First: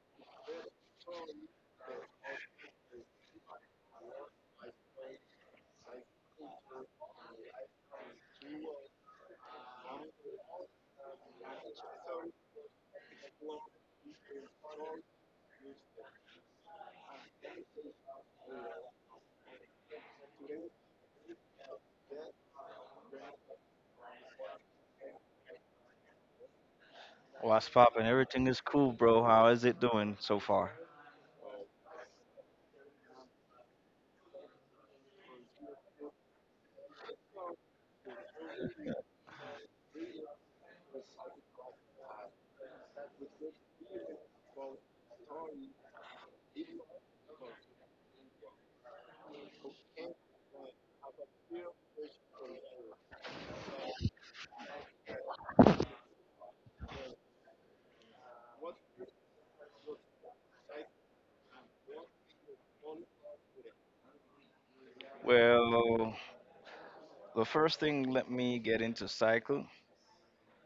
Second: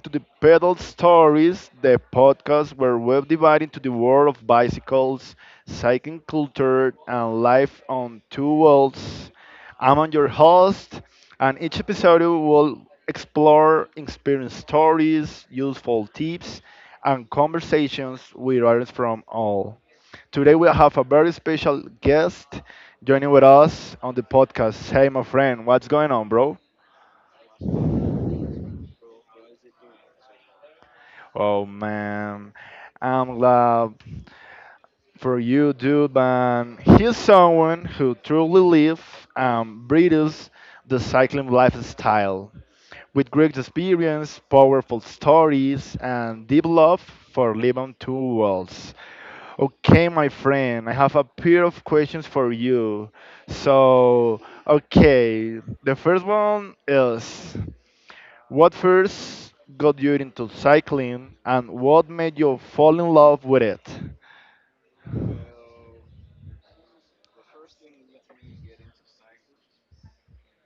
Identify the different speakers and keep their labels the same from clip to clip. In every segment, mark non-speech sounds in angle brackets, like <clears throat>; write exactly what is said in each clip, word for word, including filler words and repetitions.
Speaker 1: to the Pedal Stories, the podcast where we're divided into the world of bicycles, cycling culture, and life on two wheels. I'm on your host, and each episode will explore experience stories, useful tips, and conversations with others from all. Today we have a very special guest joining with us on the podcast. Hey, my friend, what's going on, bro?
Speaker 2: What's poppin'? Everything is cool, bro. How is it doing so far?
Speaker 1: Oh man, I'm glad for you, dude. Man, he's someone who truly lives and breathes the cycling lifestyle with great experience, powerful stories, and deep love for living two worlds. Okay, my friend, I have a pair of questions for you. So, okay, the first one is. What first got you into cycling and what made you fall in love with it?
Speaker 2: Well, the first thing let me get into cycle,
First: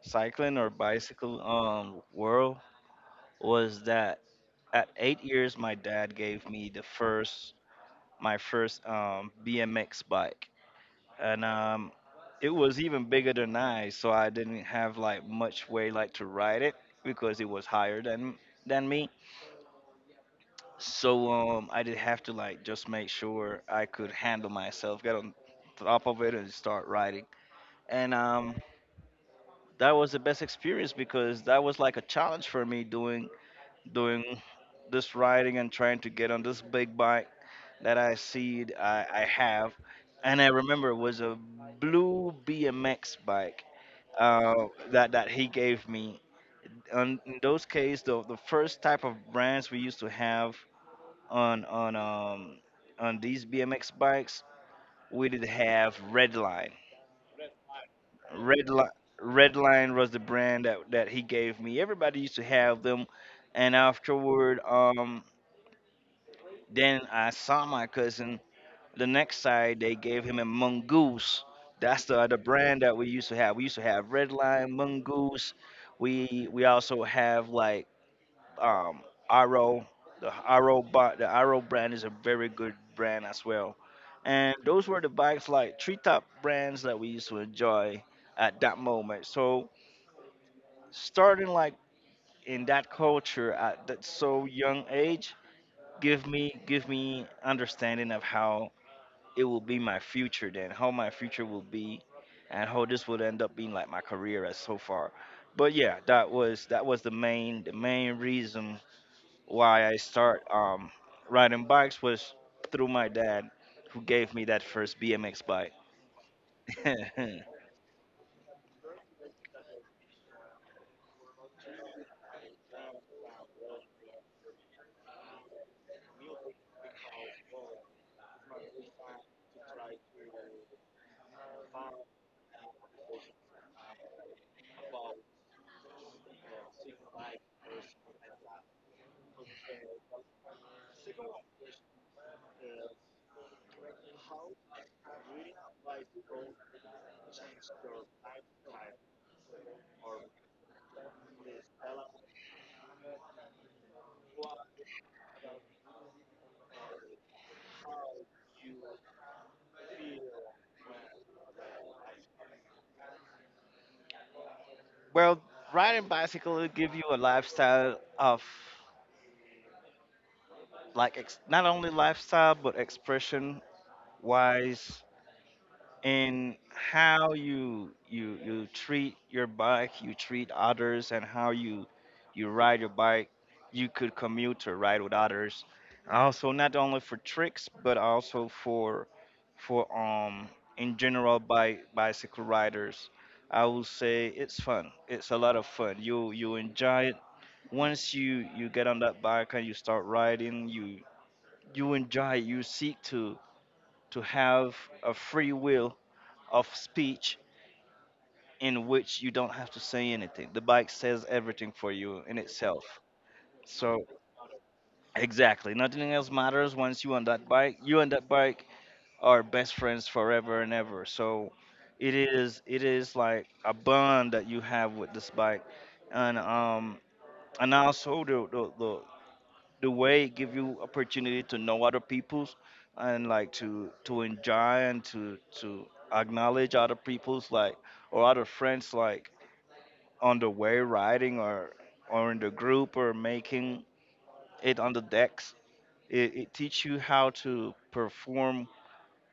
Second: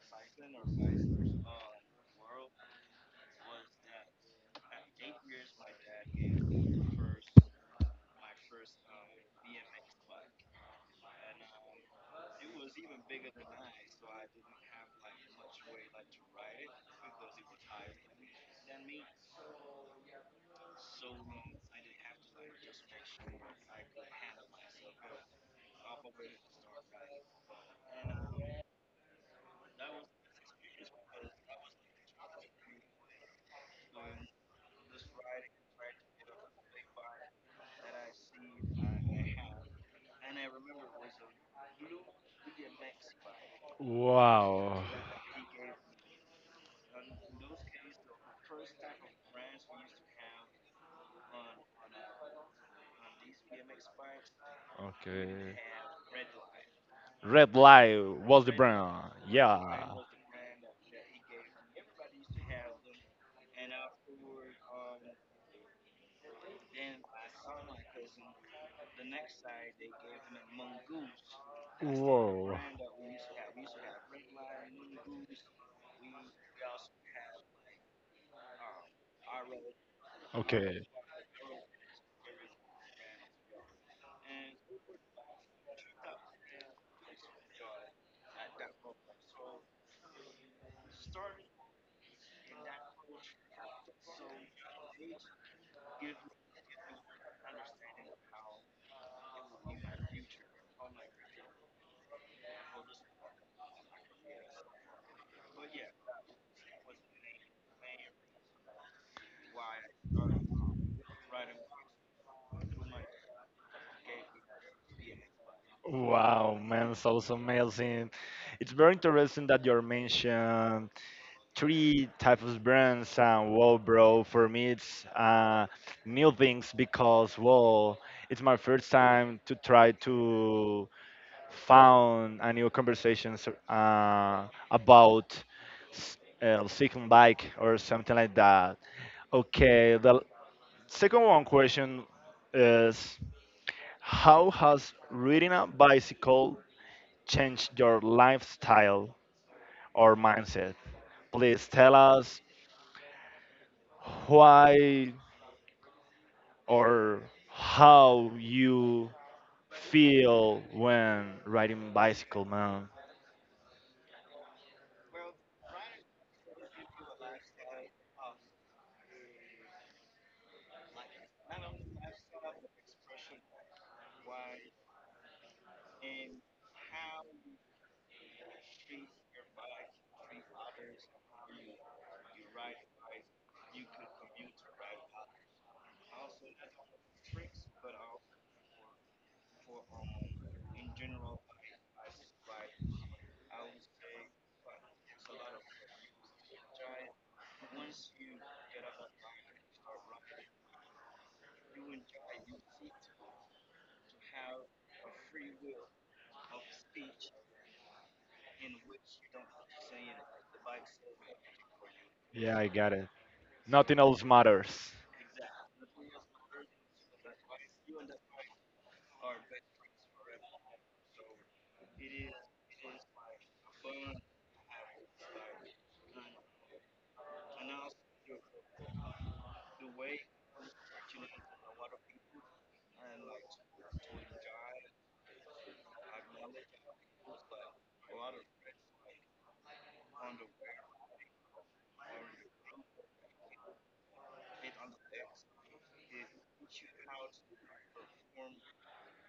Speaker 2: cycling or bicycle um world was that at eight years my dad gave me the first my first um B M X bike, and um it was even bigger than I, so I didn't have like much way like to ride it because it was higher than than me. So um, I did have to like just make sure I could handle myself, get on top of it, and start writing. And um, that was the best experience because that was like a challenge for me doing doing this writing and trying to get on this big bike that I see I, I have. And I remember it was a blue B M X bike, uh,
Speaker 1: Wow.
Speaker 2: that that he gave me. And in those cases, the the first type of brands we used to have on on um on these B M X bikes, we did
Speaker 1: Okay.
Speaker 2: have Redline.
Speaker 1: Red Light was the
Speaker 2: Redline
Speaker 1: brand. Yeah.
Speaker 2: Redline was the brand that that he gave me. Everybody used to have them, and afterward, um, then I saw my cousin. The next side, they gave him a Mongoose. That's the other
Speaker 1: Whoa.
Speaker 2: brand that we used to have. We used to have Redline, Mongoose. We we also have like um, Aro. The Aro
Speaker 1: Okay.
Speaker 2: bot, the Aro brand is a very good brand as well. And those were the bikes like treetop brands that we used to enjoy at that moment. So starting like in that culture at that so young age, give me give me understanding of how it will be my future then, how my future will be, and how this would end up being like my career as so far. But yeah, that was that was the main the main reason why I start um, riding bikes was through my dad, who gave me that first B M X bike.
Speaker 1: Wow, man, so amazing. It's very interesting that you mentioned three types of brands, and well, bro, for me it's uh, new things, because well, it's my first time to try to found a new conversation. So, uh, about s- uh, second bike or something like that. Okay, the second one question is how has riding a bicycle changed your lifestyle or mindset? Please tell us why or how you feel when riding bicycle, man.
Speaker 2: <laughs> Well, riding bicycle will give you a lifestyle of like ex- not only lifestyle but expression wise in how you you you treat your bike, you treat others, and how you you ride your bike. You could commute or ride with others. Also, not only for tricks, but also for for um in general by bicycle riders. I will say it's fun. It's a lot of fun. You you enjoy it once you you get on that bike and you start riding. You you enjoy it. You seek to to have a free will of speech in which you don't have to say anything. The bike says everything for you in
Speaker 1: Yeah, I
Speaker 2: itself.
Speaker 1: got it. Nothing
Speaker 2: So
Speaker 1: else matters.
Speaker 2: exactly, nothing else matters once you on that bike. You and that bike are best friends forever and ever. So it is it is like a bond that you have with this bike, and um and also the the the, the way it give you opportunity to know other people's and like to to enjoy and to to acknowledge other people's like or other friends like on the way riding or or in the group or making it on the decks. It, it teach you how to perform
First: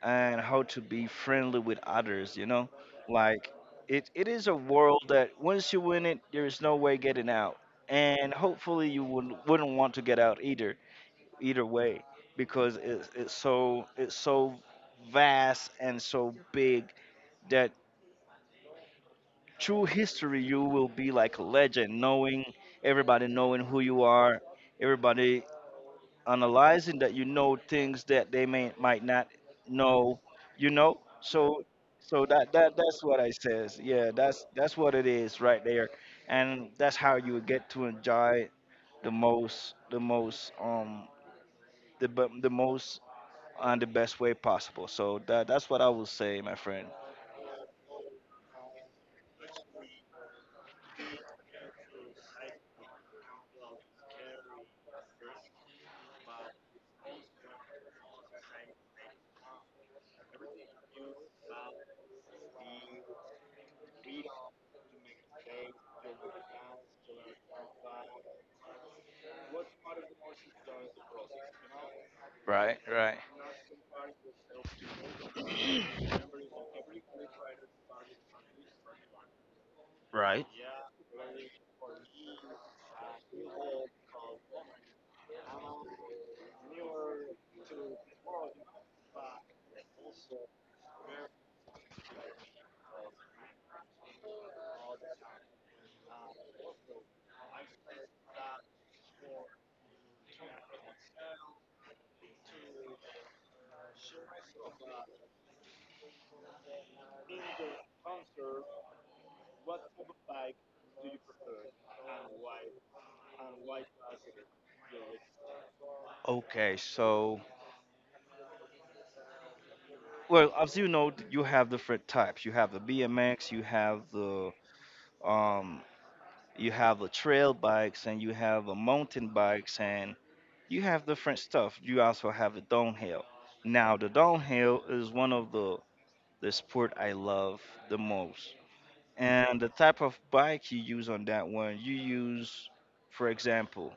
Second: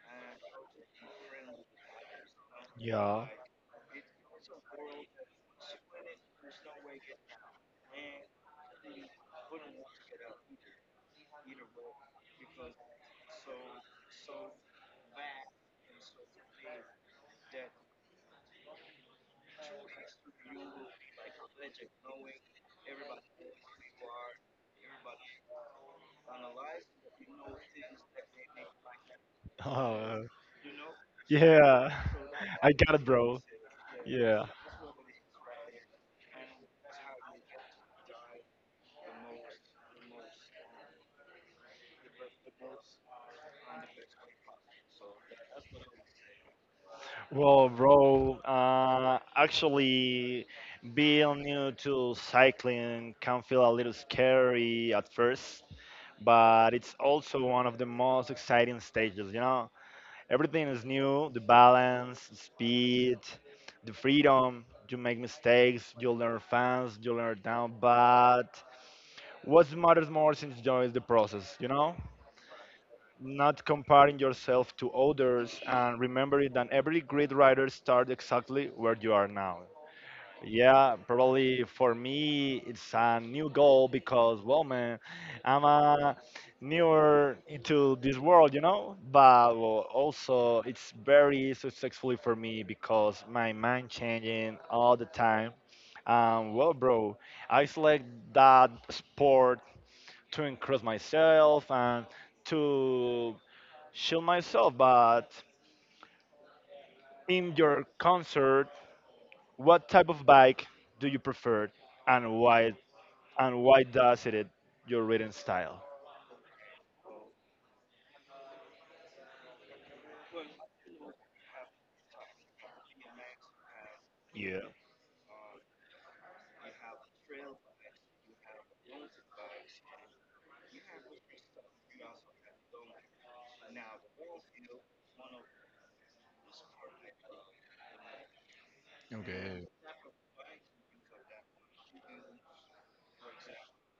Speaker 2: and how to be friendly with others. You know,
Speaker 1: Yeah.
Speaker 2: like it it is a world that once you win it, there is no way getting out. And hopefully you wouldn't wouldn't want to get out either, either way because it's it's so it's so vast and so big that through history you will be like a legend, knowing everybody, knowing who you are, everybody analyzing that you know things that they may might not know,
Speaker 1: Uh,
Speaker 2: you know. So
Speaker 1: yeah,
Speaker 2: so that
Speaker 1: <laughs> I
Speaker 2: that
Speaker 1: got
Speaker 2: that's
Speaker 1: it,
Speaker 2: what i
Speaker 1: bro.
Speaker 2: says yeah
Speaker 1: Yeah.
Speaker 2: that's that's what it is right there. And that's how you get to enjoy the most the most um the b- the most and the best way possible. So that that's what I will say, my friend.
Speaker 1: Well, bro, uh, actually, being new to cycling can feel a little scary at first, but it's also one of the most exciting stages, you know? Everything is new: the balance, speed, the freedom. You make mistakes, you learn fast, you learn down, but what matters more is enjoying the process, you know?
Speaker 2: Right. Right.
Speaker 1: Not comparing yourself to others, and remembering that every great writer starts exactly where you are now.
Speaker 2: Right.
Speaker 1: Yeah, probably for me it's a new goal, because well, man, I'm uh, newer into this world, you know, but well, also it's very successfully for me because my mind changing all the time. Um, well, bro, I select that sport to increase myself and to shield myself, but in your concert, what type of bike do you prefer and why? And why does it your written style?
Speaker 2: Okay, so well, as you know, you have different types. You have the B M X, you have the
Speaker 1: Yeah.
Speaker 2: um, you have the trail bikes, and you have the mountain bikes, and you have different stuff. You also have the downhill. Now, the downhill is one of the the sport I love the most, and
Speaker 1: Okay.
Speaker 2: the type of bike you use on that one, you use, for example,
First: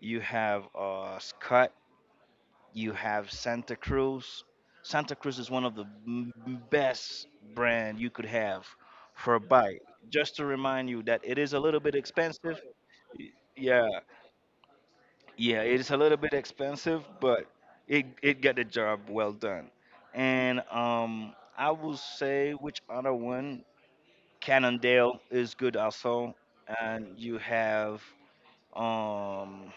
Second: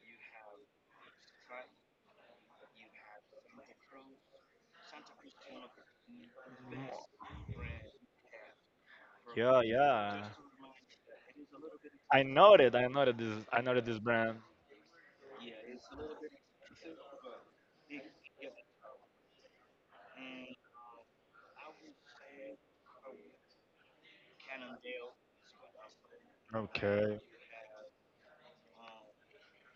Speaker 2: you have a uh, you have Santa Cruz. Santa Cruz is one of the m- best brand you could have for a
Speaker 1: Yeah,
Speaker 2: bike.
Speaker 1: yeah.
Speaker 2: Just to remind you that it is a little bit
Speaker 1: I
Speaker 2: expensive.
Speaker 1: noted, I noted
Speaker 2: Y-
Speaker 1: this, I noted
Speaker 2: Yeah,
Speaker 1: this brand.
Speaker 2: yeah, it is a little bit expensive, but it it got the job well done. And um, I will say, which other one? Cannondale is good also, and
Speaker 1: Okay.
Speaker 2: you have um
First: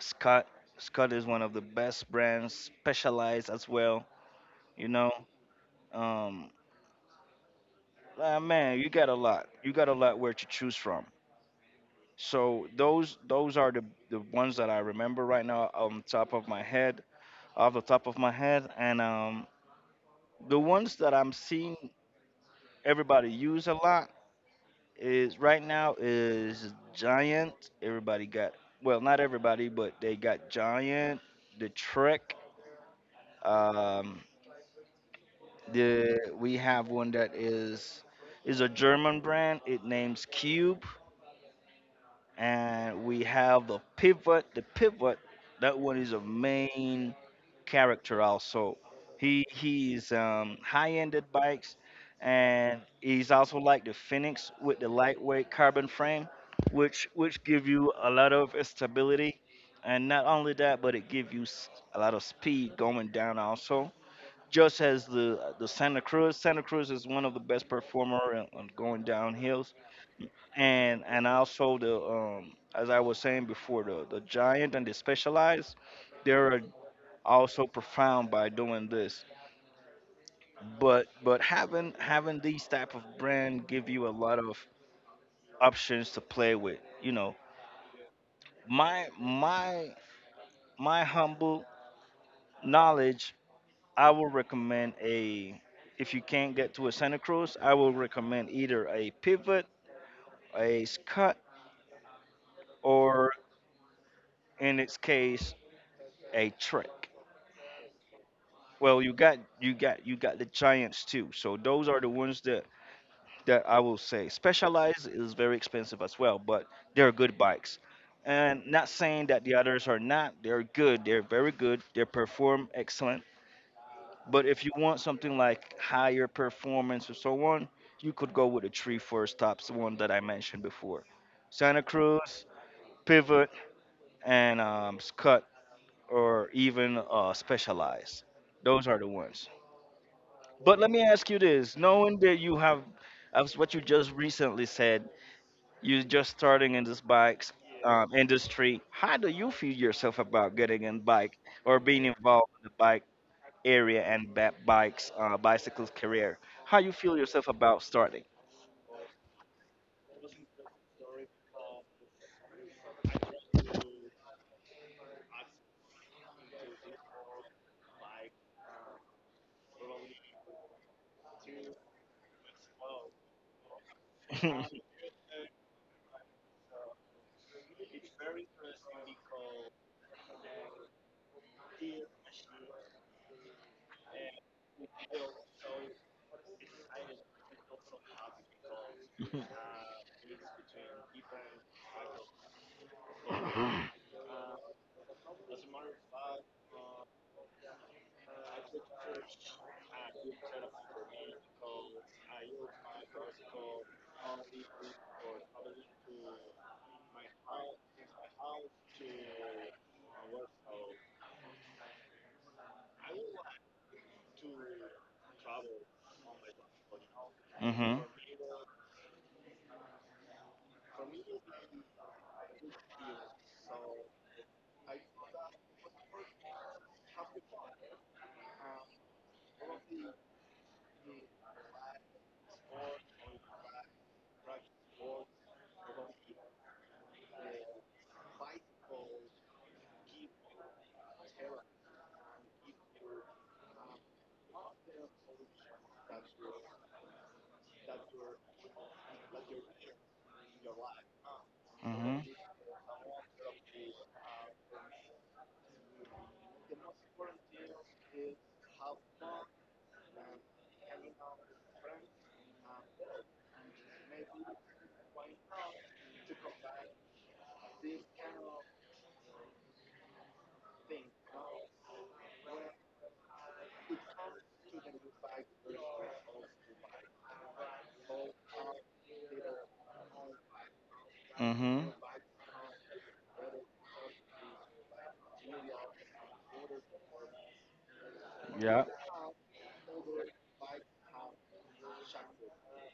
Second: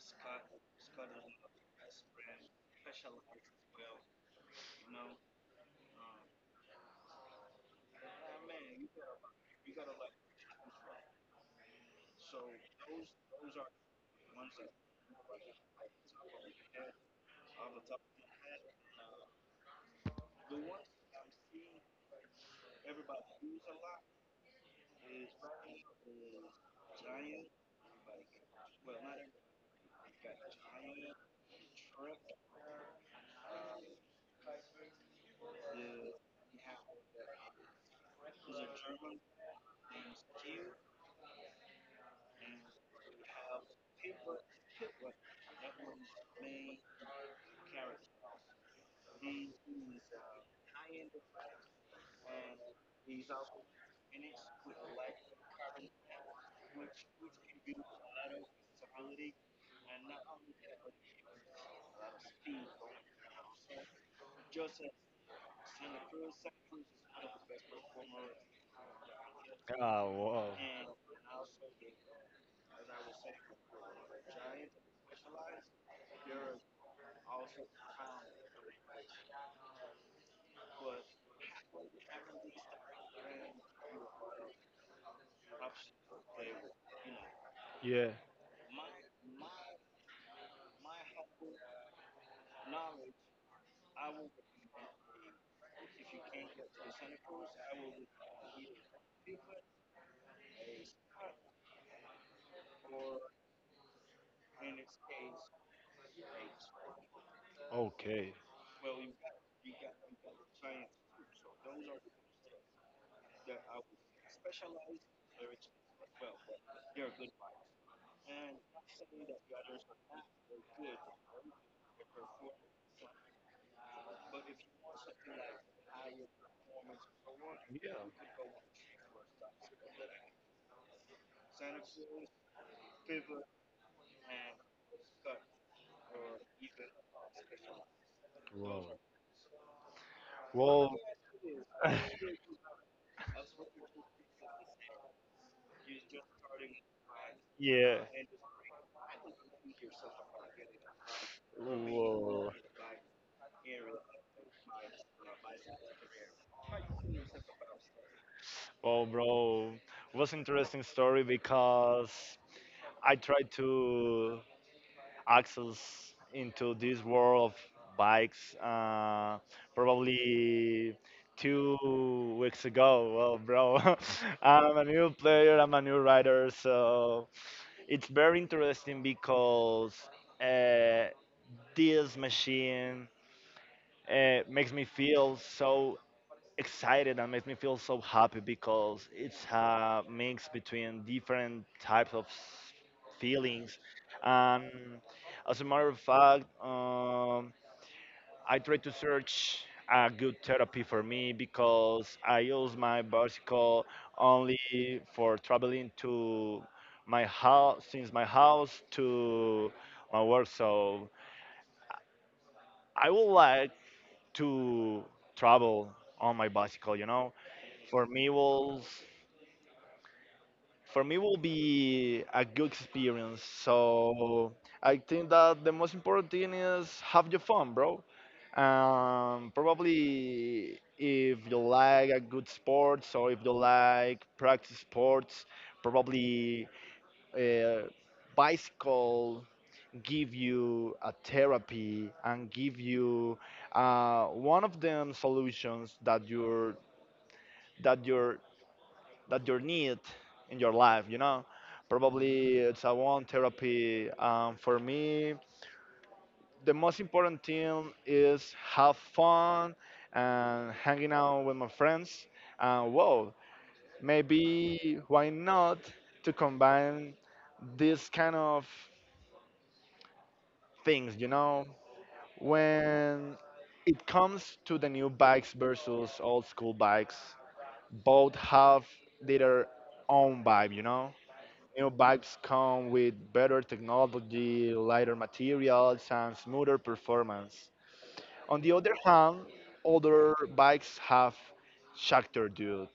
Speaker 2: Scott. Scott is one of the best brands, specialized as well. You know, um ah, man, you got a lot you got a lot where to choose from. So those those are the the ones that I remember right now on top of my head, off the top of my head. And um the ones that I'm seeing everybody use a lot is right now is giant. Everybody got, well, not everybody, but they got giant, the Trek. Um the We have one that is is a german brand, it names cube. And we have the pivot. The pivot, that one is a main character also. He he's um, high-ended bikes, and he's also like the Phoenix with the lightweight carbon frame, which which give you a lot of stability, and not only that, but it give you s- a lot of speed going down also. Just as the the Santa Cruz, Santa Cruz is one of the best performer on on going downhill.
Speaker 1: Ah, wow.
Speaker 2: and and also the um, as I was saying before, the the giant and the specialized, they're also profound by doing this. But but having having these type of brand give you a lot of options to play with. You know,
Speaker 1: Yeah.
Speaker 2: my my my humble knowledge, I will recommend a. If you can't get to a Santa Cruz, I will recommend either a pivot, a scut, or in its case, a trick.
Speaker 1: Okay.
Speaker 2: Well, you got you got you got the giants too. So those are the ones that that I will say. Specialized is very expensive as well, but they're good bikes. And not saying that the others are not. They're good. They're very good. They perform excellent. But if you want something like higher performance or so on, you could go with the three first tops one that I mentioned before. Santa Cruz, Pivot, and um, Scut, or even uh, Specialized. Those are
Speaker 1: Wow.
Speaker 2: the ones. But let
Speaker 1: Well,
Speaker 2: me ask you this:
Speaker 1: <laughs>
Speaker 2: knowing that you have, as what you just recently said, you're just starting in this bikes
Speaker 1: yeah.
Speaker 2: um, industry. How do you feel yourself about getting in bike or being involved
Speaker 1: Whoa.
Speaker 2: in the bike area and ba- bikes, uh, bicycles career? How you feel yourself about starting?
Speaker 1: Well, bro, it was interesting story because I tried to access into this world of bikes uh, probably two weeks ago. Well, bro,
Speaker 2: <laughs>
Speaker 1: <laughs>
Speaker 2: Mhm.
Speaker 1: I'm a new player, I'm a new rider, so it's very interesting because uh, this machine uh, makes me feel so excited and makes me feel so happy because it's a mix between different types of s- feelings. And as a matter of fact, um, I try to search a good therapy for me because I use my bicycle only for traveling to my house, since my house to my work. So I would like to travel on my bicycle, you know, for me was, for me will be a good experience. So I think that the most important thing is have your fun, bro. Um, probably if you like a good sports or if you like practice sports, probably uh, bicycle give you a therapy and give you uh, one of them solutions that your, that your, that you need in your life, you know,
Speaker 2: Mhm.
Speaker 1: probably it's a one therapy um, for me. The most important thing is have fun and hanging out with my friends, and whoa, maybe why not to combine these kind of things, you know? When it comes to the new bikes versus old school bikes, both have their own vibe, you know. New
Speaker 2: Mhm.
Speaker 1: bikes come with better technology, lighter materials, and smoother performance. On the
Speaker 2: Yeah.
Speaker 1: other hand, older bikes have character, dude.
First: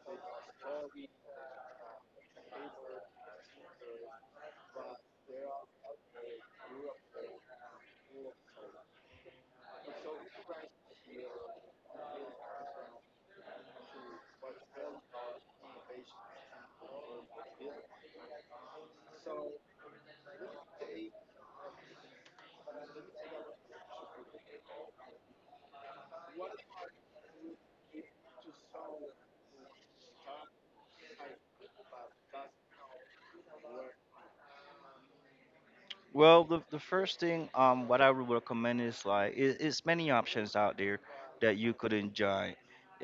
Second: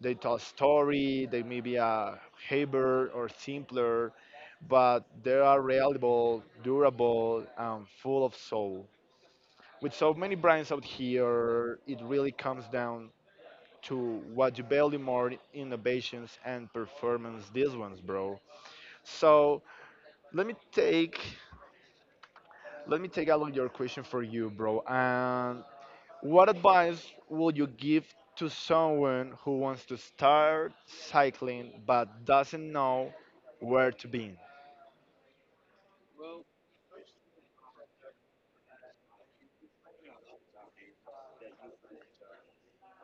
Speaker 1: They tell a story, they may be a heavier or simpler, but they are reliable, durable, and full of soul. With so many brands out here, it really comes down to what you value more innovations and performance these ones, bro. So let me take let me take a look your question for you, bro. And what advice will you give to someone who wants to start cycling but doesn't know where to begin?
Speaker 2: Well, the, the first thing um what I would recommend is like it, it's many options out there that you could enjoy,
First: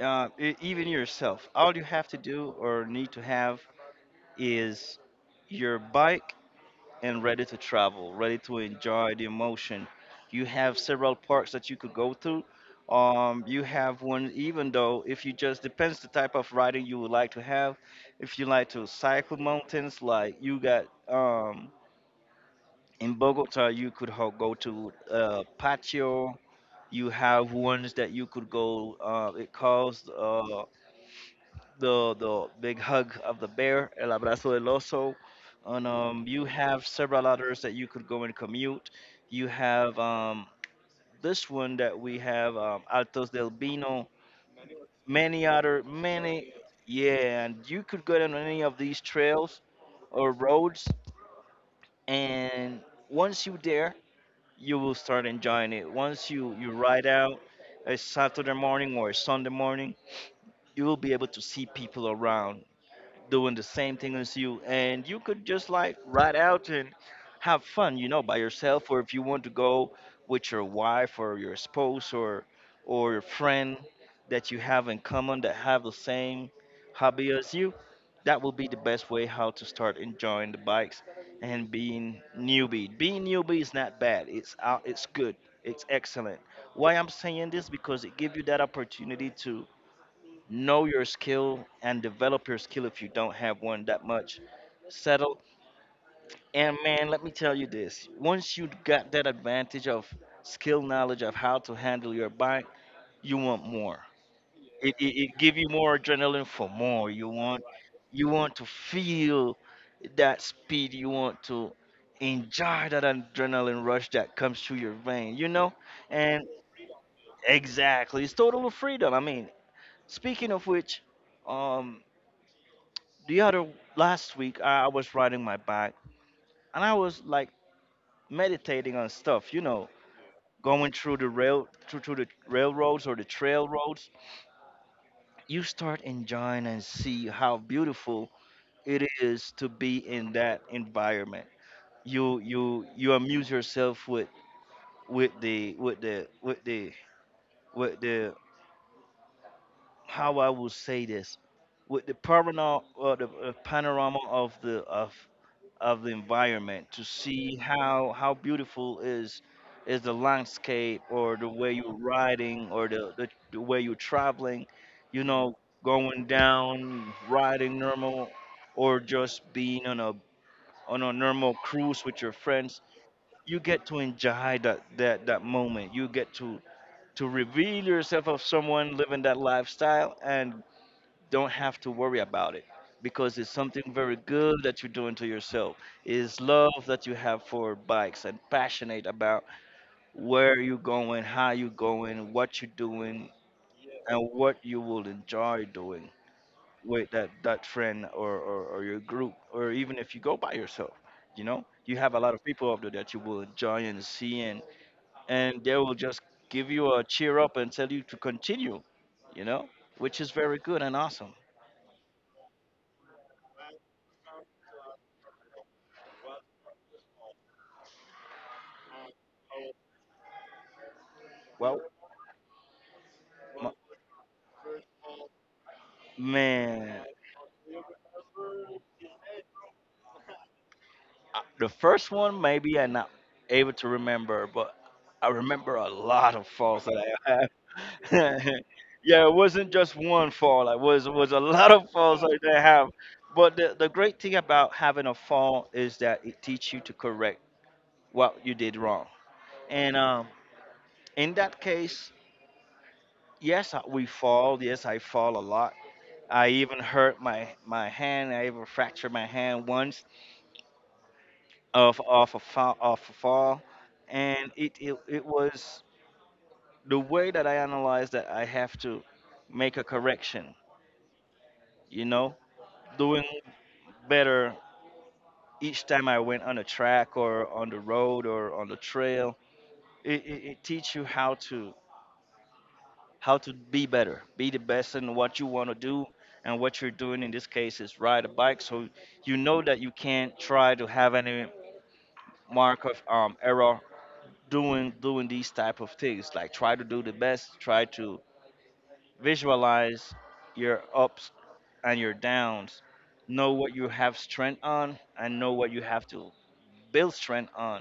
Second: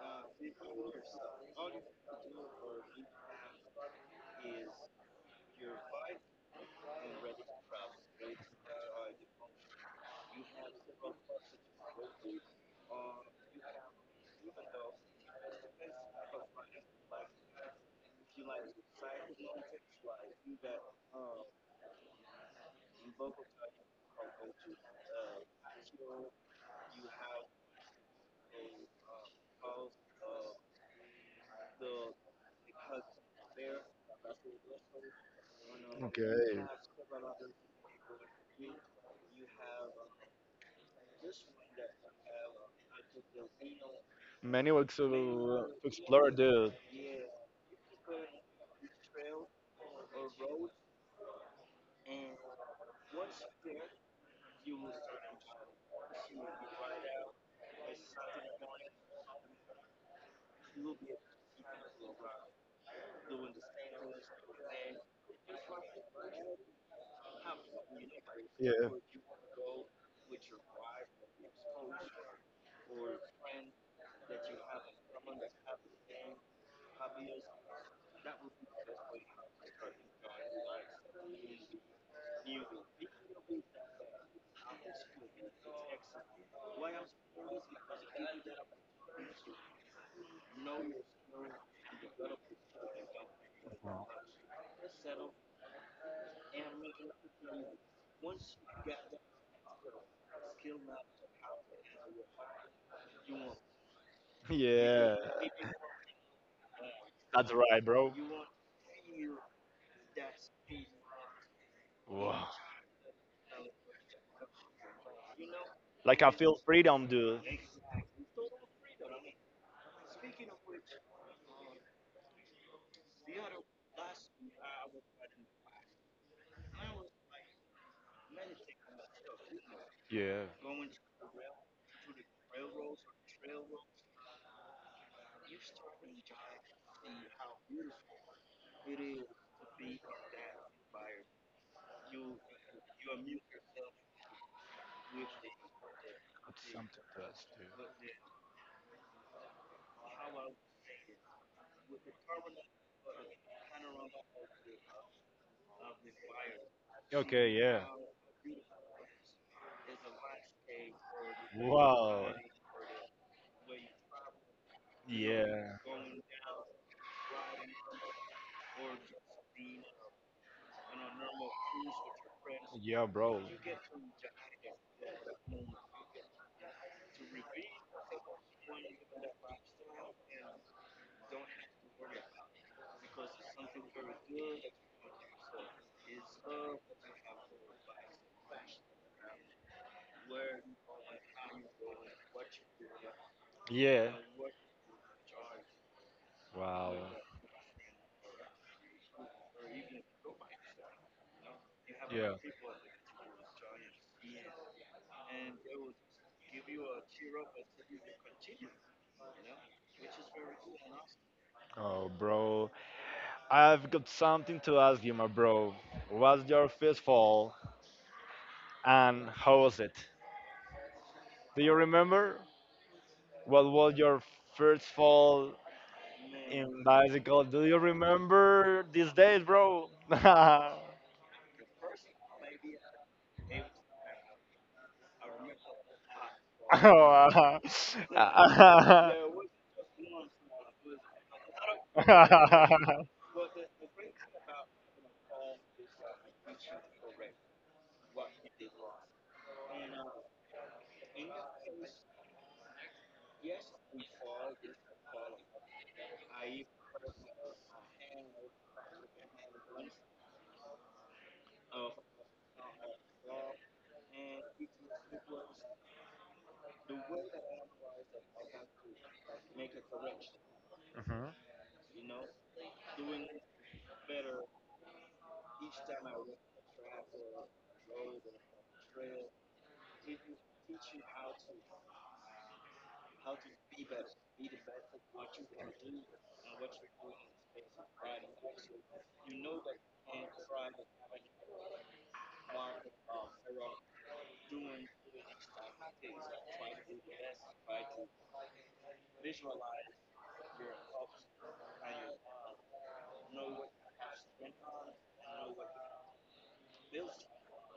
Speaker 2: uh, e- even yourself. All you have to do or need to have is your bike and ready to travel, ready to enjoy the emotion. You have several parks that you could go to. Um, you have one even though if you just depends the type of riding you would like to have. If you like to cycle mountains, like you got um in Bogota, you could ho- go to uh, patio. You have ones that you could go. Uh, it calls uh, the the big hug of the bear, el abrazo del oso, and um, you
Speaker 1: Okay.
Speaker 2: have several others that you could go and commute. You have um, this one that we have um, Altos del Vino,
Speaker 1: Many ways
Speaker 2: many
Speaker 1: to
Speaker 2: other
Speaker 1: explore,
Speaker 2: many,
Speaker 1: dude.
Speaker 2: yeah. And you could go down any of these trails or roads, and once you there, you will start enjoying it. Once you, you ride out a Saturday morning or a Sunday morning, you will be able to see people around doing the same thing as you, and you could just like ride out and have fun, you know, by
Speaker 1: Yeah.
Speaker 2: yourself,
Speaker 1: <laughs>
Speaker 2: or if you want to go with your wife or your spouse or or your friend that you have in common that have the same hobby as you, that will be the best way how to start enjoying the bikes. And being newbie, being newbie is not bad, it's out, it's good, it's excellent. Why I'm saying this? Because it gives you that opportunity to know your skill and develop your skill if you don't have one that much settled. And man, let me tell you this, once you got that advantage of skill knowledge of how to handle your bike, you want more. It, it,
Speaker 1: Yeah,
Speaker 2: it give you more adrenaline for more. You
Speaker 1: that's
Speaker 2: want
Speaker 1: right, bro.
Speaker 2: you want to feel that speed. You want to
Speaker 1: Wow.
Speaker 2: enjoy that adrenaline rush that comes through your vein. You know,
Speaker 1: Like I
Speaker 2: and
Speaker 1: feel freedom, dude.
Speaker 2: exactly, it's total freedom. I mean, speaking of which, um. the other last week I, I was riding my bike and I was like meditating on stuff, you know,
Speaker 1: Yeah,
Speaker 2: going through the rail through, through the railroads or the trail roads. You start enjoying and see how beautiful it is to be in that environment. You you you amuse yourself with with the with the with
Speaker 1: that's
Speaker 2: the
Speaker 1: something that's do.
Speaker 2: with the how I will say this, with the panorama, or the uh, panorama of the of of the environment, to see
Speaker 1: Okay, yeah.
Speaker 2: how how beautiful is is the landscape, or the way you're
Speaker 1: Wow.
Speaker 2: riding, or the, the, the way you're traveling, you know,
Speaker 1: Yeah.
Speaker 2: going down riding normal, or just being on a on a normal cruise with your friends.
Speaker 1: Yeah, bro.
Speaker 2: You get to enjoy that that, that moment, you get to to reveal yourself of someone living that lifestyle, and don't have to worry about it, because it's something very good that you're doing to yourself. It's love that you have for bikes, and passionate about where you're going, how you're going, what you're doing,
Speaker 1: Yeah.
Speaker 2: and what you will enjoy doing
Speaker 1: Wow.
Speaker 2: with that, that friend, or, or, or your group, or even if you go by yourself. You know, you have a lot
Speaker 1: Yeah.
Speaker 2: of people out there that you will enjoy and see, and, and they will just give you a cheer up and tell you to continue, you know, which is very good and awesome.
Speaker 1: Oh, bro. I've got something to ask you, my bro. What's your first fall and how was it? Do you
Speaker 2: Well,
Speaker 1: remember? What was your first fall in
Speaker 2: man,
Speaker 1: bicycle? Do you remember these days, bro? <laughs> Yeah. <laughs>
Speaker 2: uh, the first one maybe I'm not able to remember, but I remember a lot of falls that I have. <laughs> Yeah, it
Speaker 1: <laughs>
Speaker 2: wasn't just one fall. It was was a lot of falls that I have. But the, the great thing about having a fall is that it teaches you to correct what you did wrong. And um, in that case, yes, I- we fall. Yes, I fall a lot. I even hurt my my hand. I even fractured my hand once of of a fall, of a fall, and it, it it was the way that I analyzed that I have to make a correction.
Speaker 1: Mhm.
Speaker 2: You know, doing better each time I went on a track, or on the road, or on the trail. It, it, it teach you how to how to be better, be the best in what you want to do. And what you're doing in this case is ride a bike, so you know that you can't try to have any mark of um, error, doing doing these type of things, like try to do the best, try to visualize your ups and your downs, know what you have strength on, and know what you have to build strength on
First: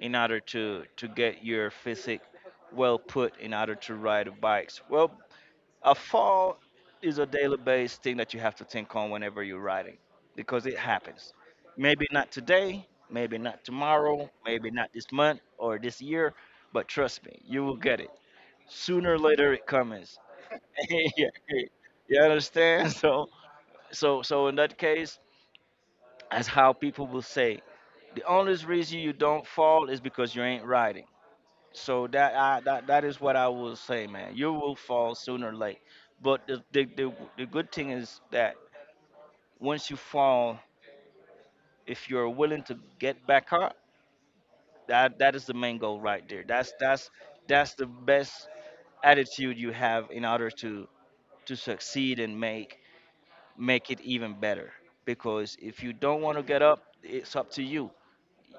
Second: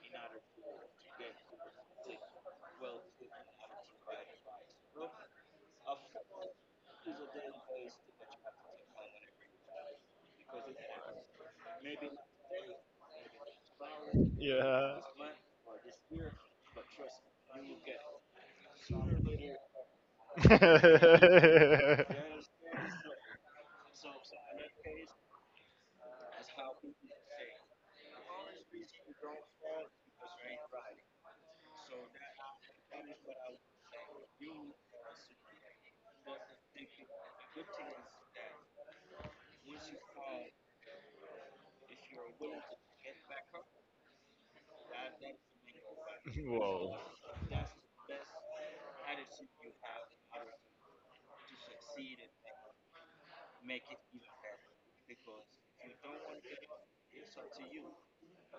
Speaker 2: in order to to get your physique well put in order to ride bikes well. A fall is a daily based thing that you have to think on whenever you're riding, because it happens. Maybe not today, maybe not tomorrow, maybe not
Speaker 1: Yeah.
Speaker 2: this month or this year, but trust me, you will get it. Sooner or later it comes. <laughs> Yeah, you
Speaker 1: <laughs>
Speaker 2: understand? So so so in that case, that's how people will say: the only reason you don't fall is because you ain't riding. So that I that, that is what I will say, man. You will fall sooner or late. But the, the the the good thing is that once you fall, if you're willing to get back up, that that is the main goal right there. That's
Speaker 1: Whoa.
Speaker 2: that's that's the best attitude you have in order to to succeed and make make it even better. Because if you don't want to get up, it's up to you.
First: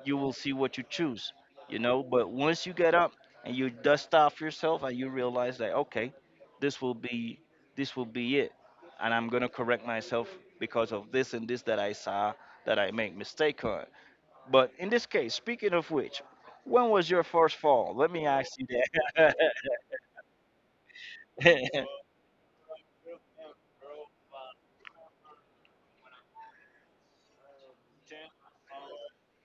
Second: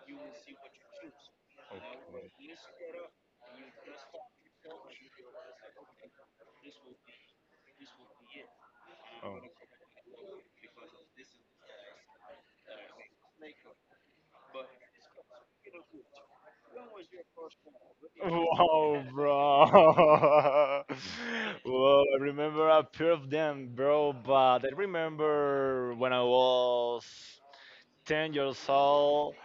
Speaker 2: You will see what you choose, you know. But once you get up and you dust off yourself and you realize that okay, this will be this will be it, and I'm gonna correct myself because of this and this that I saw, that I make mistake on. But in this case, speaking of which, when was your first fall? Let me ask you
Speaker 1: Wow,
Speaker 2: that.
Speaker 1: bro. <laughs> Well,
Speaker 2: <laughs>
Speaker 1: I remember a pair of them, bro, but I remember when I was ten years old.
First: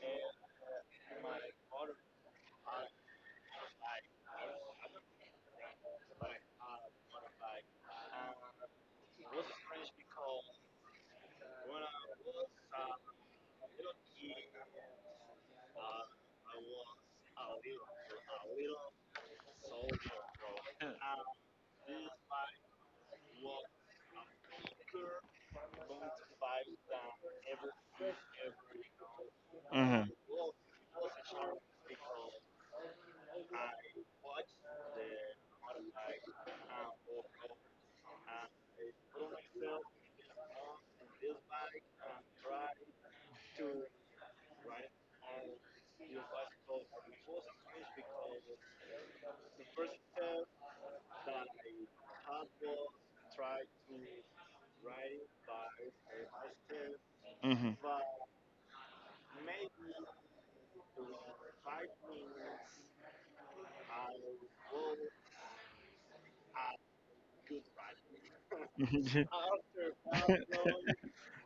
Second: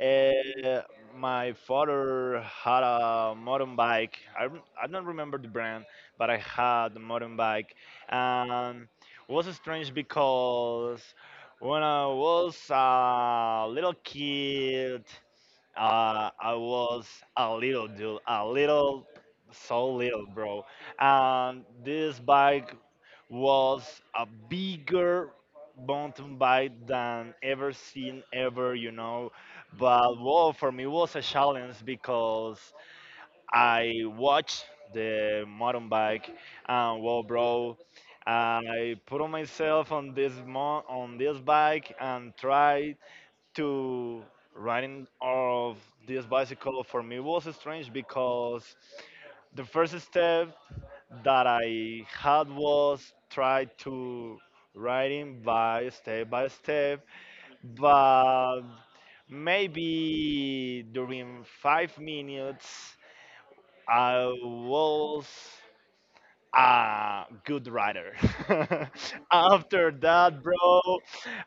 Speaker 1: Uh, my father had a mountain bike. I, rem- I don't remember the brand, but I had a mountain bike. And it was strange because when I was a little kid, uh, I was a little dude, a little, so little, bro. And this bike was a bigger mountain bike than ever seen ever, you know.
Speaker 2: Hmm.
Speaker 1: But well, for me it was a challenge because I watched the mountain bike, and well, bro, I put on myself on this mo- on this bike and tried to riding of this bicycle. For me was strange because the first step that I had was try to writing by step by step, but maybe during five minutes I was a good writer. <laughs>
Speaker 2: Hmm.
Speaker 1: After that, bro,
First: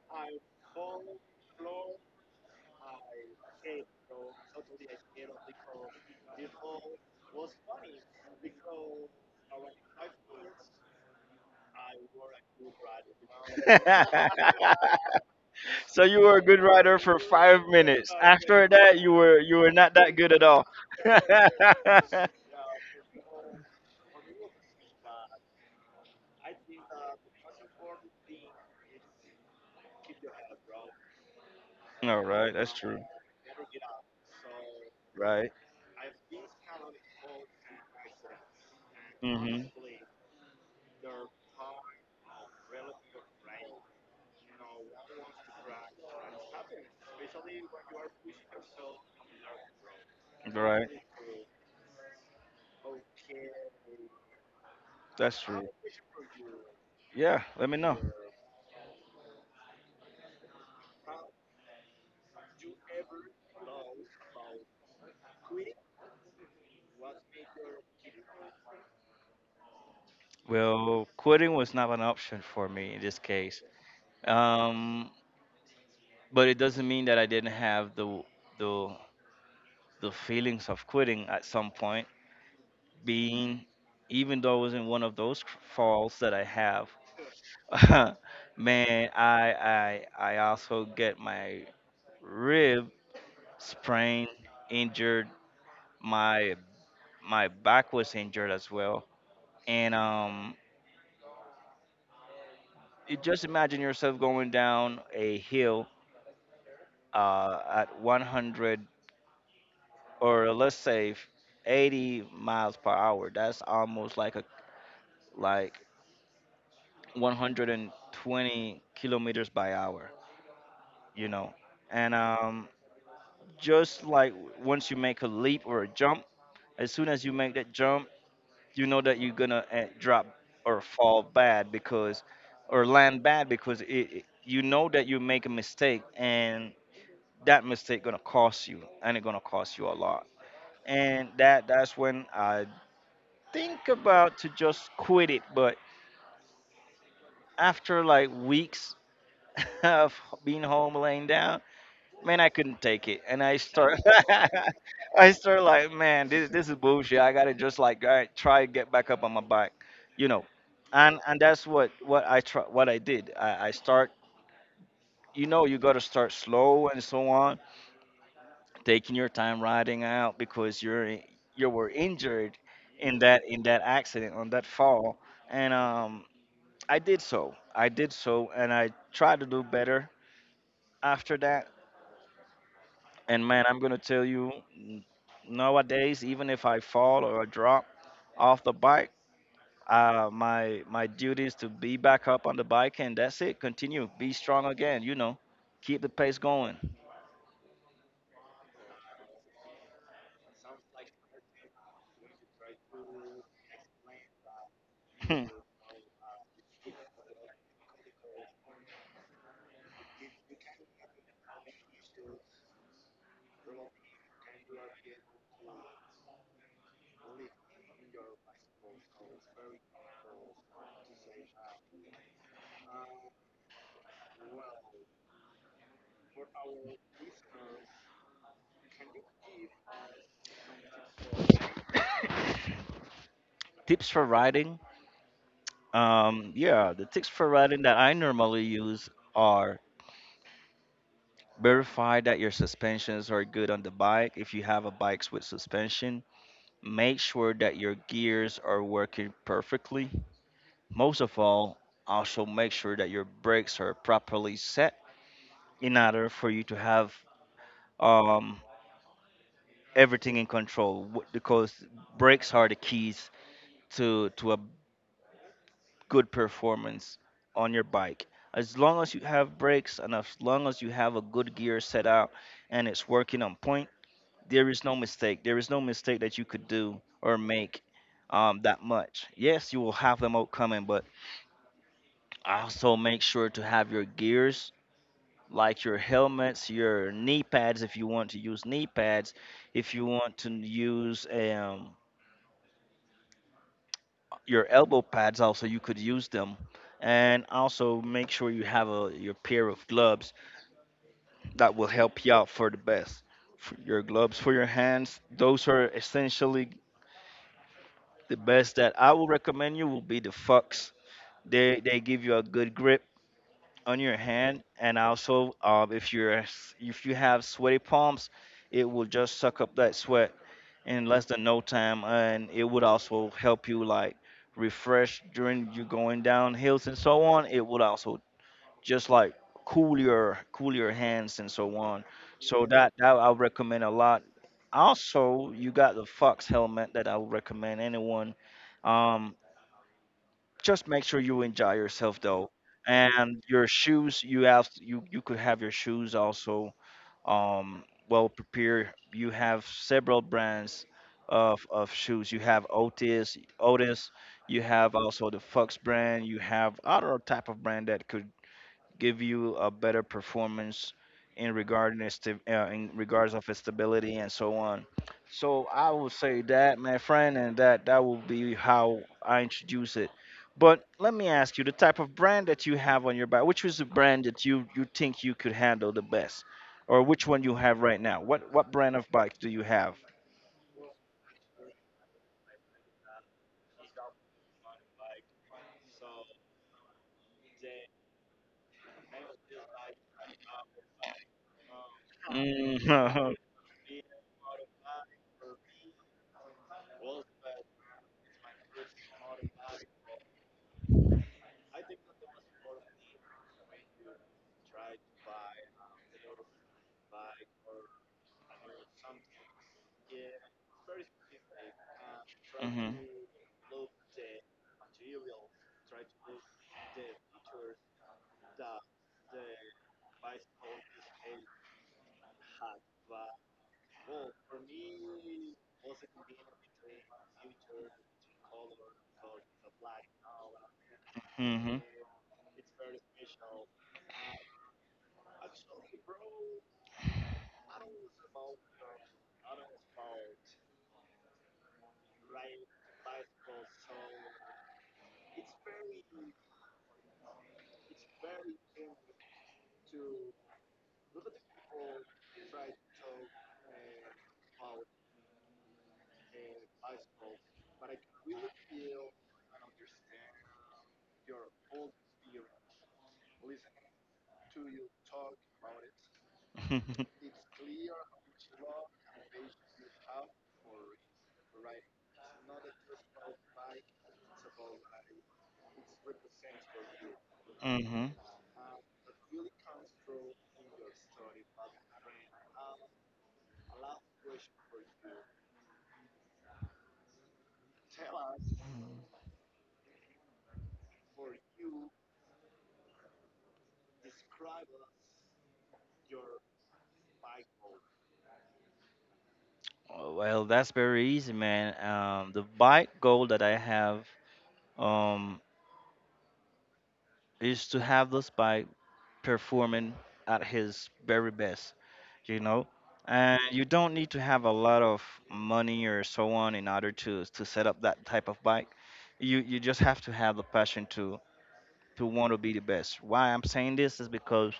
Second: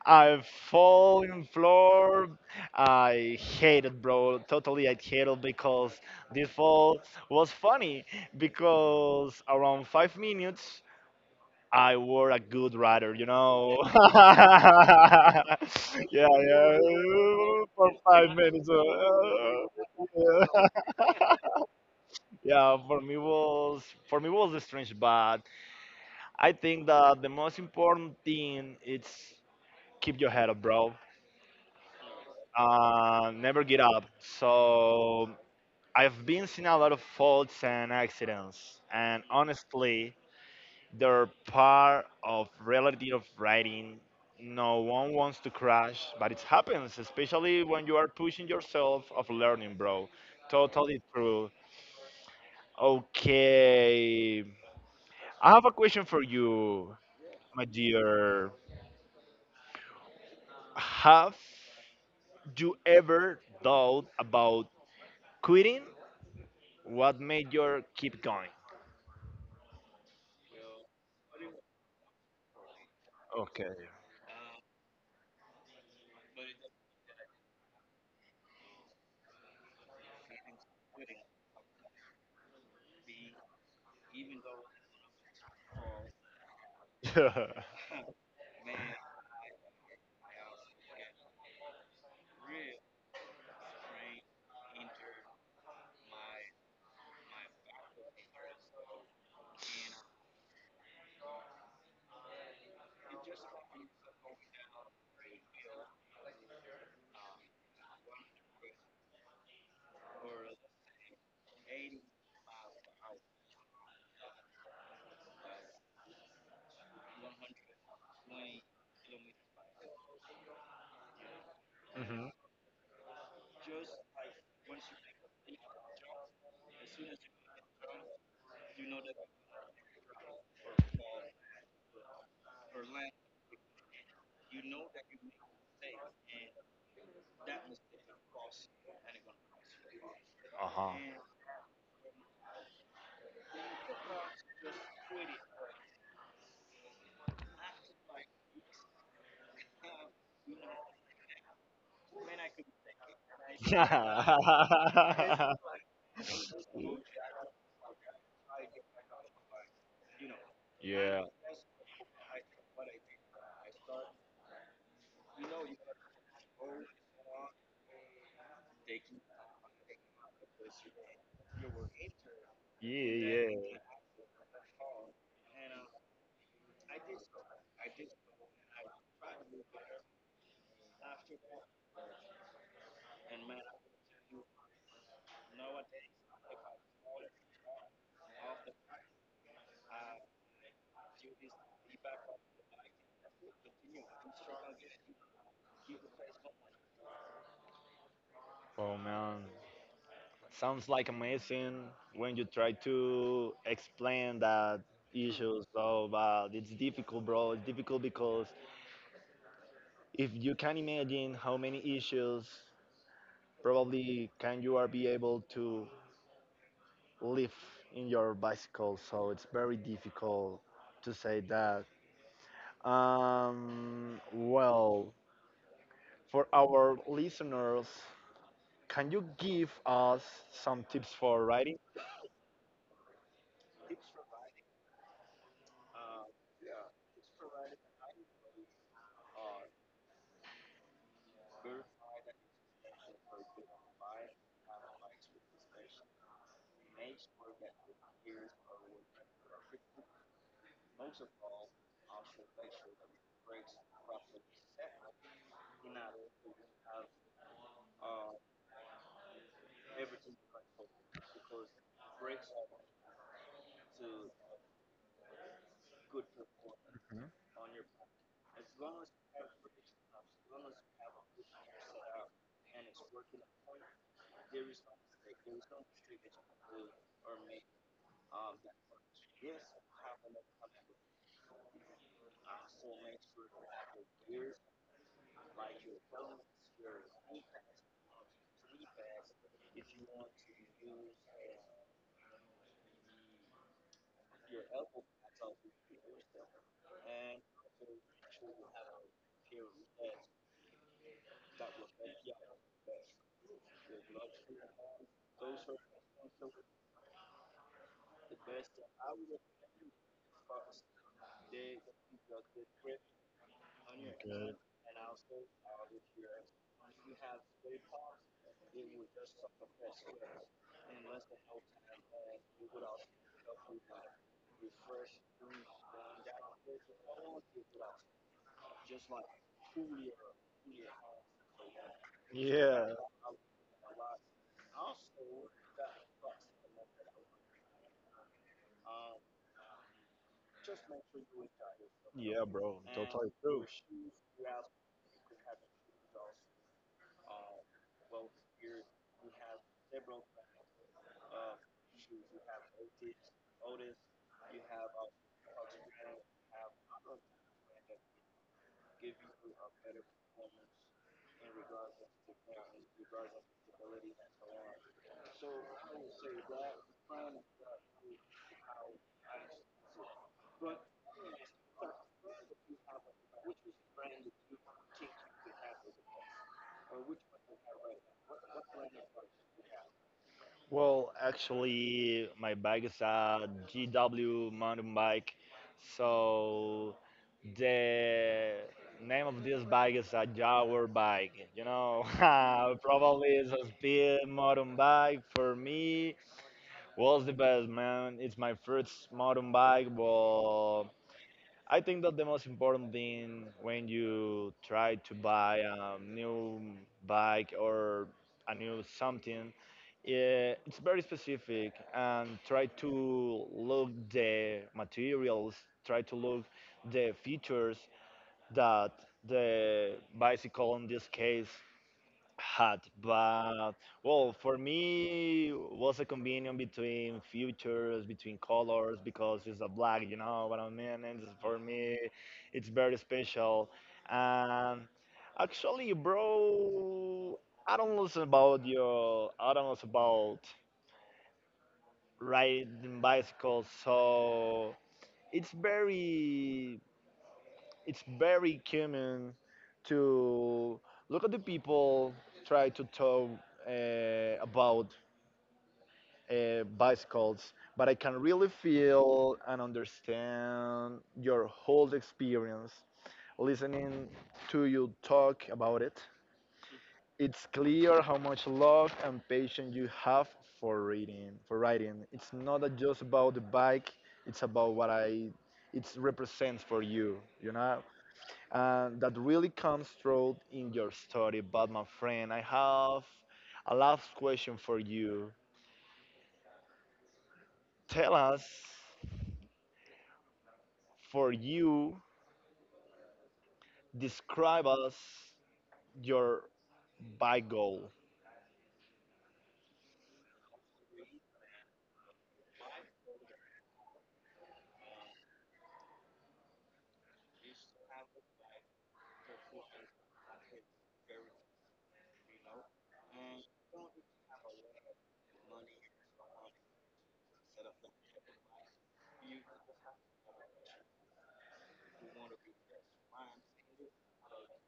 Speaker 1: I fall in floor. I hated, bro. Totally, I hated because this fall was funny because around five minutes I were a good rider, you know. <laughs> Yeah,
Speaker 2: <laughs> So you were a good
Speaker 1: yeah.
Speaker 2: rider for five
Speaker 1: For
Speaker 2: minutes.
Speaker 1: five
Speaker 2: After
Speaker 1: minutes.
Speaker 2: that, you were
Speaker 1: uh,
Speaker 2: you were not that good at all.
Speaker 1: yeah.
Speaker 2: <laughs>
Speaker 1: <laughs> Yeah, for me was, for me was strange, but I think that the most important thing is keep your head up, bro.
Speaker 2: All right, that's true.
Speaker 1: Uh, never get up. So
Speaker 2: Right.
Speaker 1: I've been seeing a lot of faults and accidents, and
Speaker 2: Mhm.
Speaker 1: honestly, they're part of reality of writing. No one wants to crash, but it happens, especially when you are pushing yourself of learning, bro.
Speaker 2: Right.
Speaker 1: Totally true. Okay.
Speaker 2: That's
Speaker 1: I have
Speaker 2: true.
Speaker 1: a question for you,
Speaker 2: Yeah.
Speaker 1: my
Speaker 2: Let me know.
Speaker 1: dear. Have you ever thought about quitting? What made you keep going?
Speaker 2: Well, quitting was not an option for me in this case.
Speaker 1: Okay.
Speaker 2: Um, but it doesn't mean that I didn't have the the the feelings of quitting at some point. Being, even though it wasn't one of those falls that I have.
Speaker 1: <laughs> Hmm.
Speaker 2: <laughs> Man, I I I also get my rib sprained, injured. My my back was injured as well. And um, you just imagine yourself going down a hill uh, at one hundred, or let's say f- eighty miles per hour. That's almost like a like one hundred twenty kilometers by hour, you know. And um, just like, once you make a leap or a jump, as soon as you make that jump, you know that you're gonna uh, drop or fall bad because, or land bad because, it, it- you know that you make a mistake, and that mistake gonna cost you, and it gonna cost you a lot.
Speaker 1: Uh
Speaker 2: And that that's when I think about to just quit it. But after like weeks <laughs> of being home laying down, man, I couldn't take it, and I start, <laughs> I
Speaker 1: huh.
Speaker 2: start like, man, this this is bullshit. I gotta just like, all right, try and get back up on my bike, you know,
Speaker 1: <laughs>
Speaker 2: and
Speaker 1: Yeah.
Speaker 2: and that's what what I try, what I did. I, I start, you know, you gotta start slow and so on, taking your time riding out because you're you were injured
Speaker 1: Yeah,
Speaker 2: in that in
Speaker 1: yeah.
Speaker 2: that accident on that fall, and um, I did so, I did so, and I tried to do better after that. And man, I'm gonna tell you, n- nowadays, even if I fall or I drop off the bike, uh, my my duty is to be back up on the bike, and that's it. Continue, be strong again. You know, keep the pace going.
Speaker 1: Oh man, sounds like amazing when you try to explain that issue.
Speaker 2: <laughs>
Speaker 1: So, but it's difficult, bro. It's difficult because if you can imagine how many issues probably can you are be able to live in your bicycle. So it's very difficult to say that. Um, well, for our listeners, can you give us some tips for riding?
Speaker 2: <clears throat> Tips for riding? Um, yeah, the tips for riding that I normally use are, verify that your suspensions are good on the bike. If you have a bike with suspension, make sure that your gears are working perfectly. Most of all, also make sure that your brakes are properly set, in order for you to have um, everything in control, w- because brakes are the keys to, to a good performance on your bike. As long as you have brakes, and as long as you have a good gear set out and it's working on point, there is no mistake. There is no mistake that you could do or make, um, that much. Yes, you will have them out coming, but also make sure to have your gears, like your helmets, your knee pads if you want to use knee pads. If you want to use um, your elbow pads, also you could use them. And also make sure you have a your pair of gloves that will help you out for the best. For your gloves for your hands, those are essentially the best that I will recommend; you will be the Fox. They they give you a good grip on your
Speaker 1: Okay.
Speaker 2: hand, and also, um, if you're if you have sweaty palms, it will just suck up that sweat in less than no time, and it would also help you like refresh during you going down hills and so on. It would also just like cool your cool your hands and so on. So
Speaker 1: Yeah.
Speaker 2: that that I would recommend a lot. Also, you got the Fox helmet that I would recommend anyone. um just make sure you enjoy yourself,
Speaker 1: Yeah,
Speaker 2: though.
Speaker 1: bro. Totally
Speaker 2: And
Speaker 1: true.
Speaker 2: your shoes, you have you you could have your shoes also, um, well prepared. You have several brands of, of shoes. You have Otis, Otis. You have also the Fox brand. You have other type of brand that could give you a better performance in regarding its sta- uh, in regards of its stability and so on. So I would say that, my friend, and that that will be how I introduce it. But let me ask you, the type of brand that you have on your bike, which is the brand that you you think you could handle the best, or which one you have right now? What what brand of bike do you have?
Speaker 1: Well, actually, my bike is a G W mountain bike. So the name of this bike is a Jaguar bike, you know. <laughs> Probably
Speaker 2: Mm-hmm. <laughs>
Speaker 1: it's a speed mountain bike for me. Was the best, man. It's my first mountain bike, but I think that the most important thing when you try to buy a new bike or a new something, eh, it's very specific and try
Speaker 2: Mm-hmm.
Speaker 1: to look the materials, try to look the features that the bicycle in this case had. But well, for me was a combination between futures, between colors, because it's a black, you know what I mean, and it's, for me it's very special. And actually, bro, I don't know so about your, I don't know so about riding bicycles, so it's very, it's very common to look at the people, try to talk uh, about uh, bicycles, but I can really feel and understand your whole experience listening to you talk about it.
Speaker 2: Mm-hmm.
Speaker 1: It's clear how much love and patience you have for reading, for writing. It's not just about the bike; it's about what I, it represents for you, you know,
Speaker 2: Mm-hmm.
Speaker 1: and that really comes through in your story. But my friend, I have a last question for you. Tell us,
Speaker 2: <laughs>
Speaker 1: for you, describe us your bike goal.
Speaker 2: Oh. Well, that's very easy, man. Um, the bike goal that I have, um, is to have this bike performing at his very best, you know. And you don't need to have a lot of money or so on in order to to set up that type of bike. You you just have to have the passion to to want to be the best. Why I'm saying this is because,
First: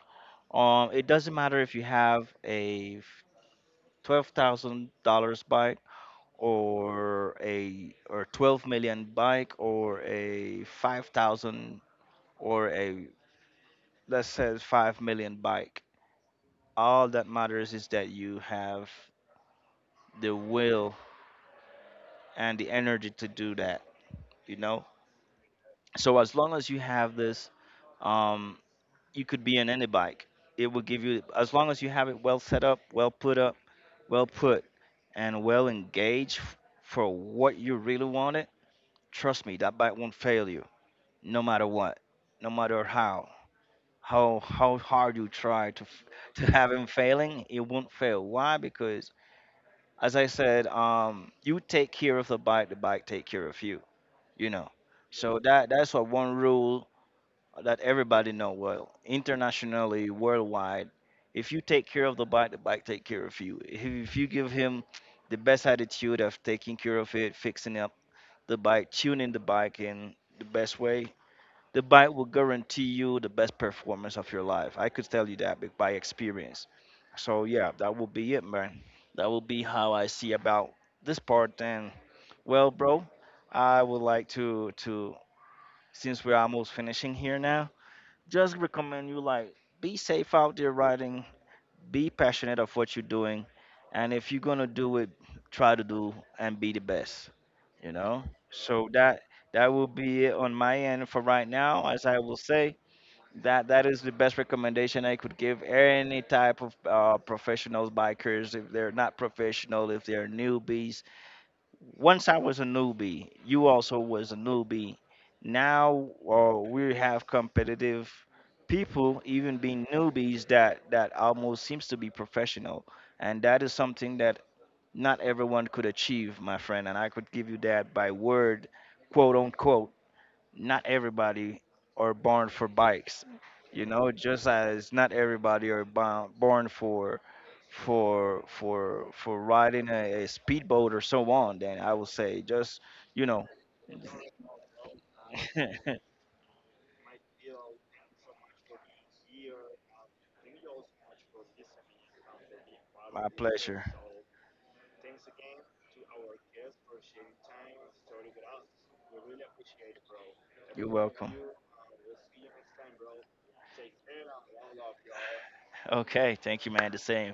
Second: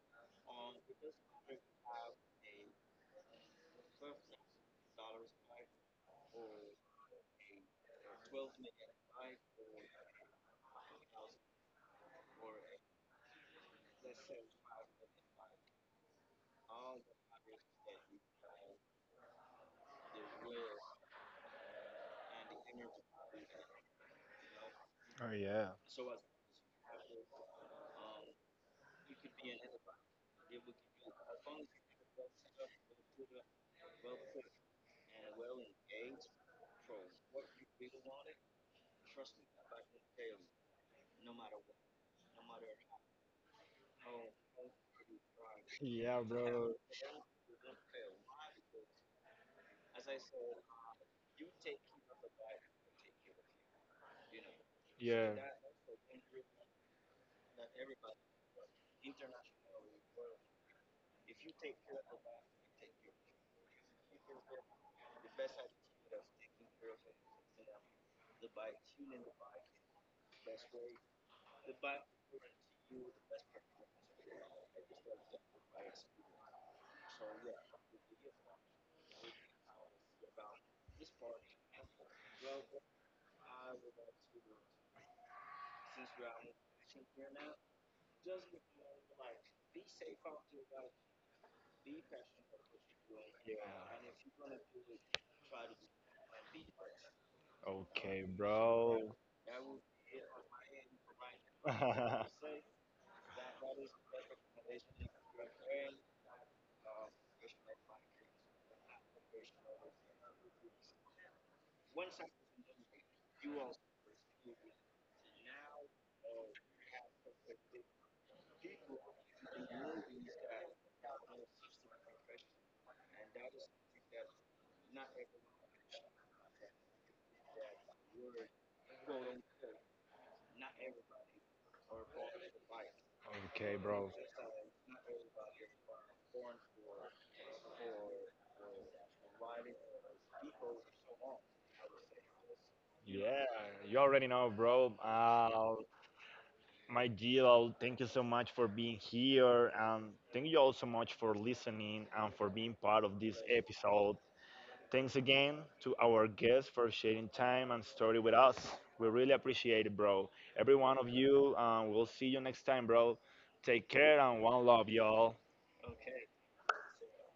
Speaker 2: um, it doesn't matter if you have a twelve thousand dollars bike, or a or twelve million bike, or a five thousand, or a let's say five million bike. All that matters is that you have the will and the energy to do that, you know?
Speaker 1: Oh yeah.
Speaker 2: So as long as you have this, um you could be in any bike. It will give you, as long as you have it well set up, well put up, well put, and well engaged, f- for what you really want it. Trust me, that bike won't fail you, no matter what, no matter how, how how hard you try to f-
Speaker 1: Yeah,
Speaker 2: to have
Speaker 1: bro.
Speaker 2: him failing, it won't fail. Why? Because, as I said, um, you take care of the bike, the bike take care of you.
Speaker 1: Yeah.
Speaker 2: You know,
Speaker 1: Yeah.
Speaker 2: so that that's what, one rule that everybody know well internationally, worldwide. If you take care of the bike, the bike take care of you. If, if you give him the best attitude of taking care of it, fixing up the bike, tuning the bike in the best way, the bike will guarantee you the best performance of your life. I could tell you that be- by experience. So yeah, that will be it, man. That will be how I see about this part. And well, bro, I would like to to, since we're almost finishing here now, just recommend you, like, be safe out there riding, be passionate of what you're doing, and if you're gonna do it, try to do and be the best. You
Speaker 1: Okay,
Speaker 2: know. So
Speaker 1: bro.
Speaker 2: that that will be it on my end for right now, as I will say.
Speaker 1: <laughs>
Speaker 2: That that is the best recommendation I could give any type of uh, professionals bikers, if they're not professional, if they're newbies. Once I was a newbie, you also was a newbie. Now, uh, we have competitive people, even being newbies that that almost seems to be professional, and that is something that not everyone could achieve, my friend. And I could give you that by word, quote unquote, not everybody are born for bikes,
Speaker 1: Okay,
Speaker 2: you know,
Speaker 1: bro.
Speaker 2: just as not everybody are bo- born for for for for riding a, a speedboat or so on. Then I would say just, you
Speaker 1: Yeah,
Speaker 2: know.
Speaker 1: you already know, bro. Uh,
Speaker 2: <laughs>
Speaker 1: my Gil, thank you so much for being here. And thank you all so much for listening and for being part of
Speaker 2: My
Speaker 1: this
Speaker 2: pleasure.
Speaker 1: episode. Thanks again to our guests for sharing time and story with us. We really appreciate it, bro. Every
Speaker 2: You're
Speaker 1: one of
Speaker 2: welcome.
Speaker 1: you, uh, we'll see you next time, bro. Take care and one love, y'all.
Speaker 2: Okay, thank you, man, the same.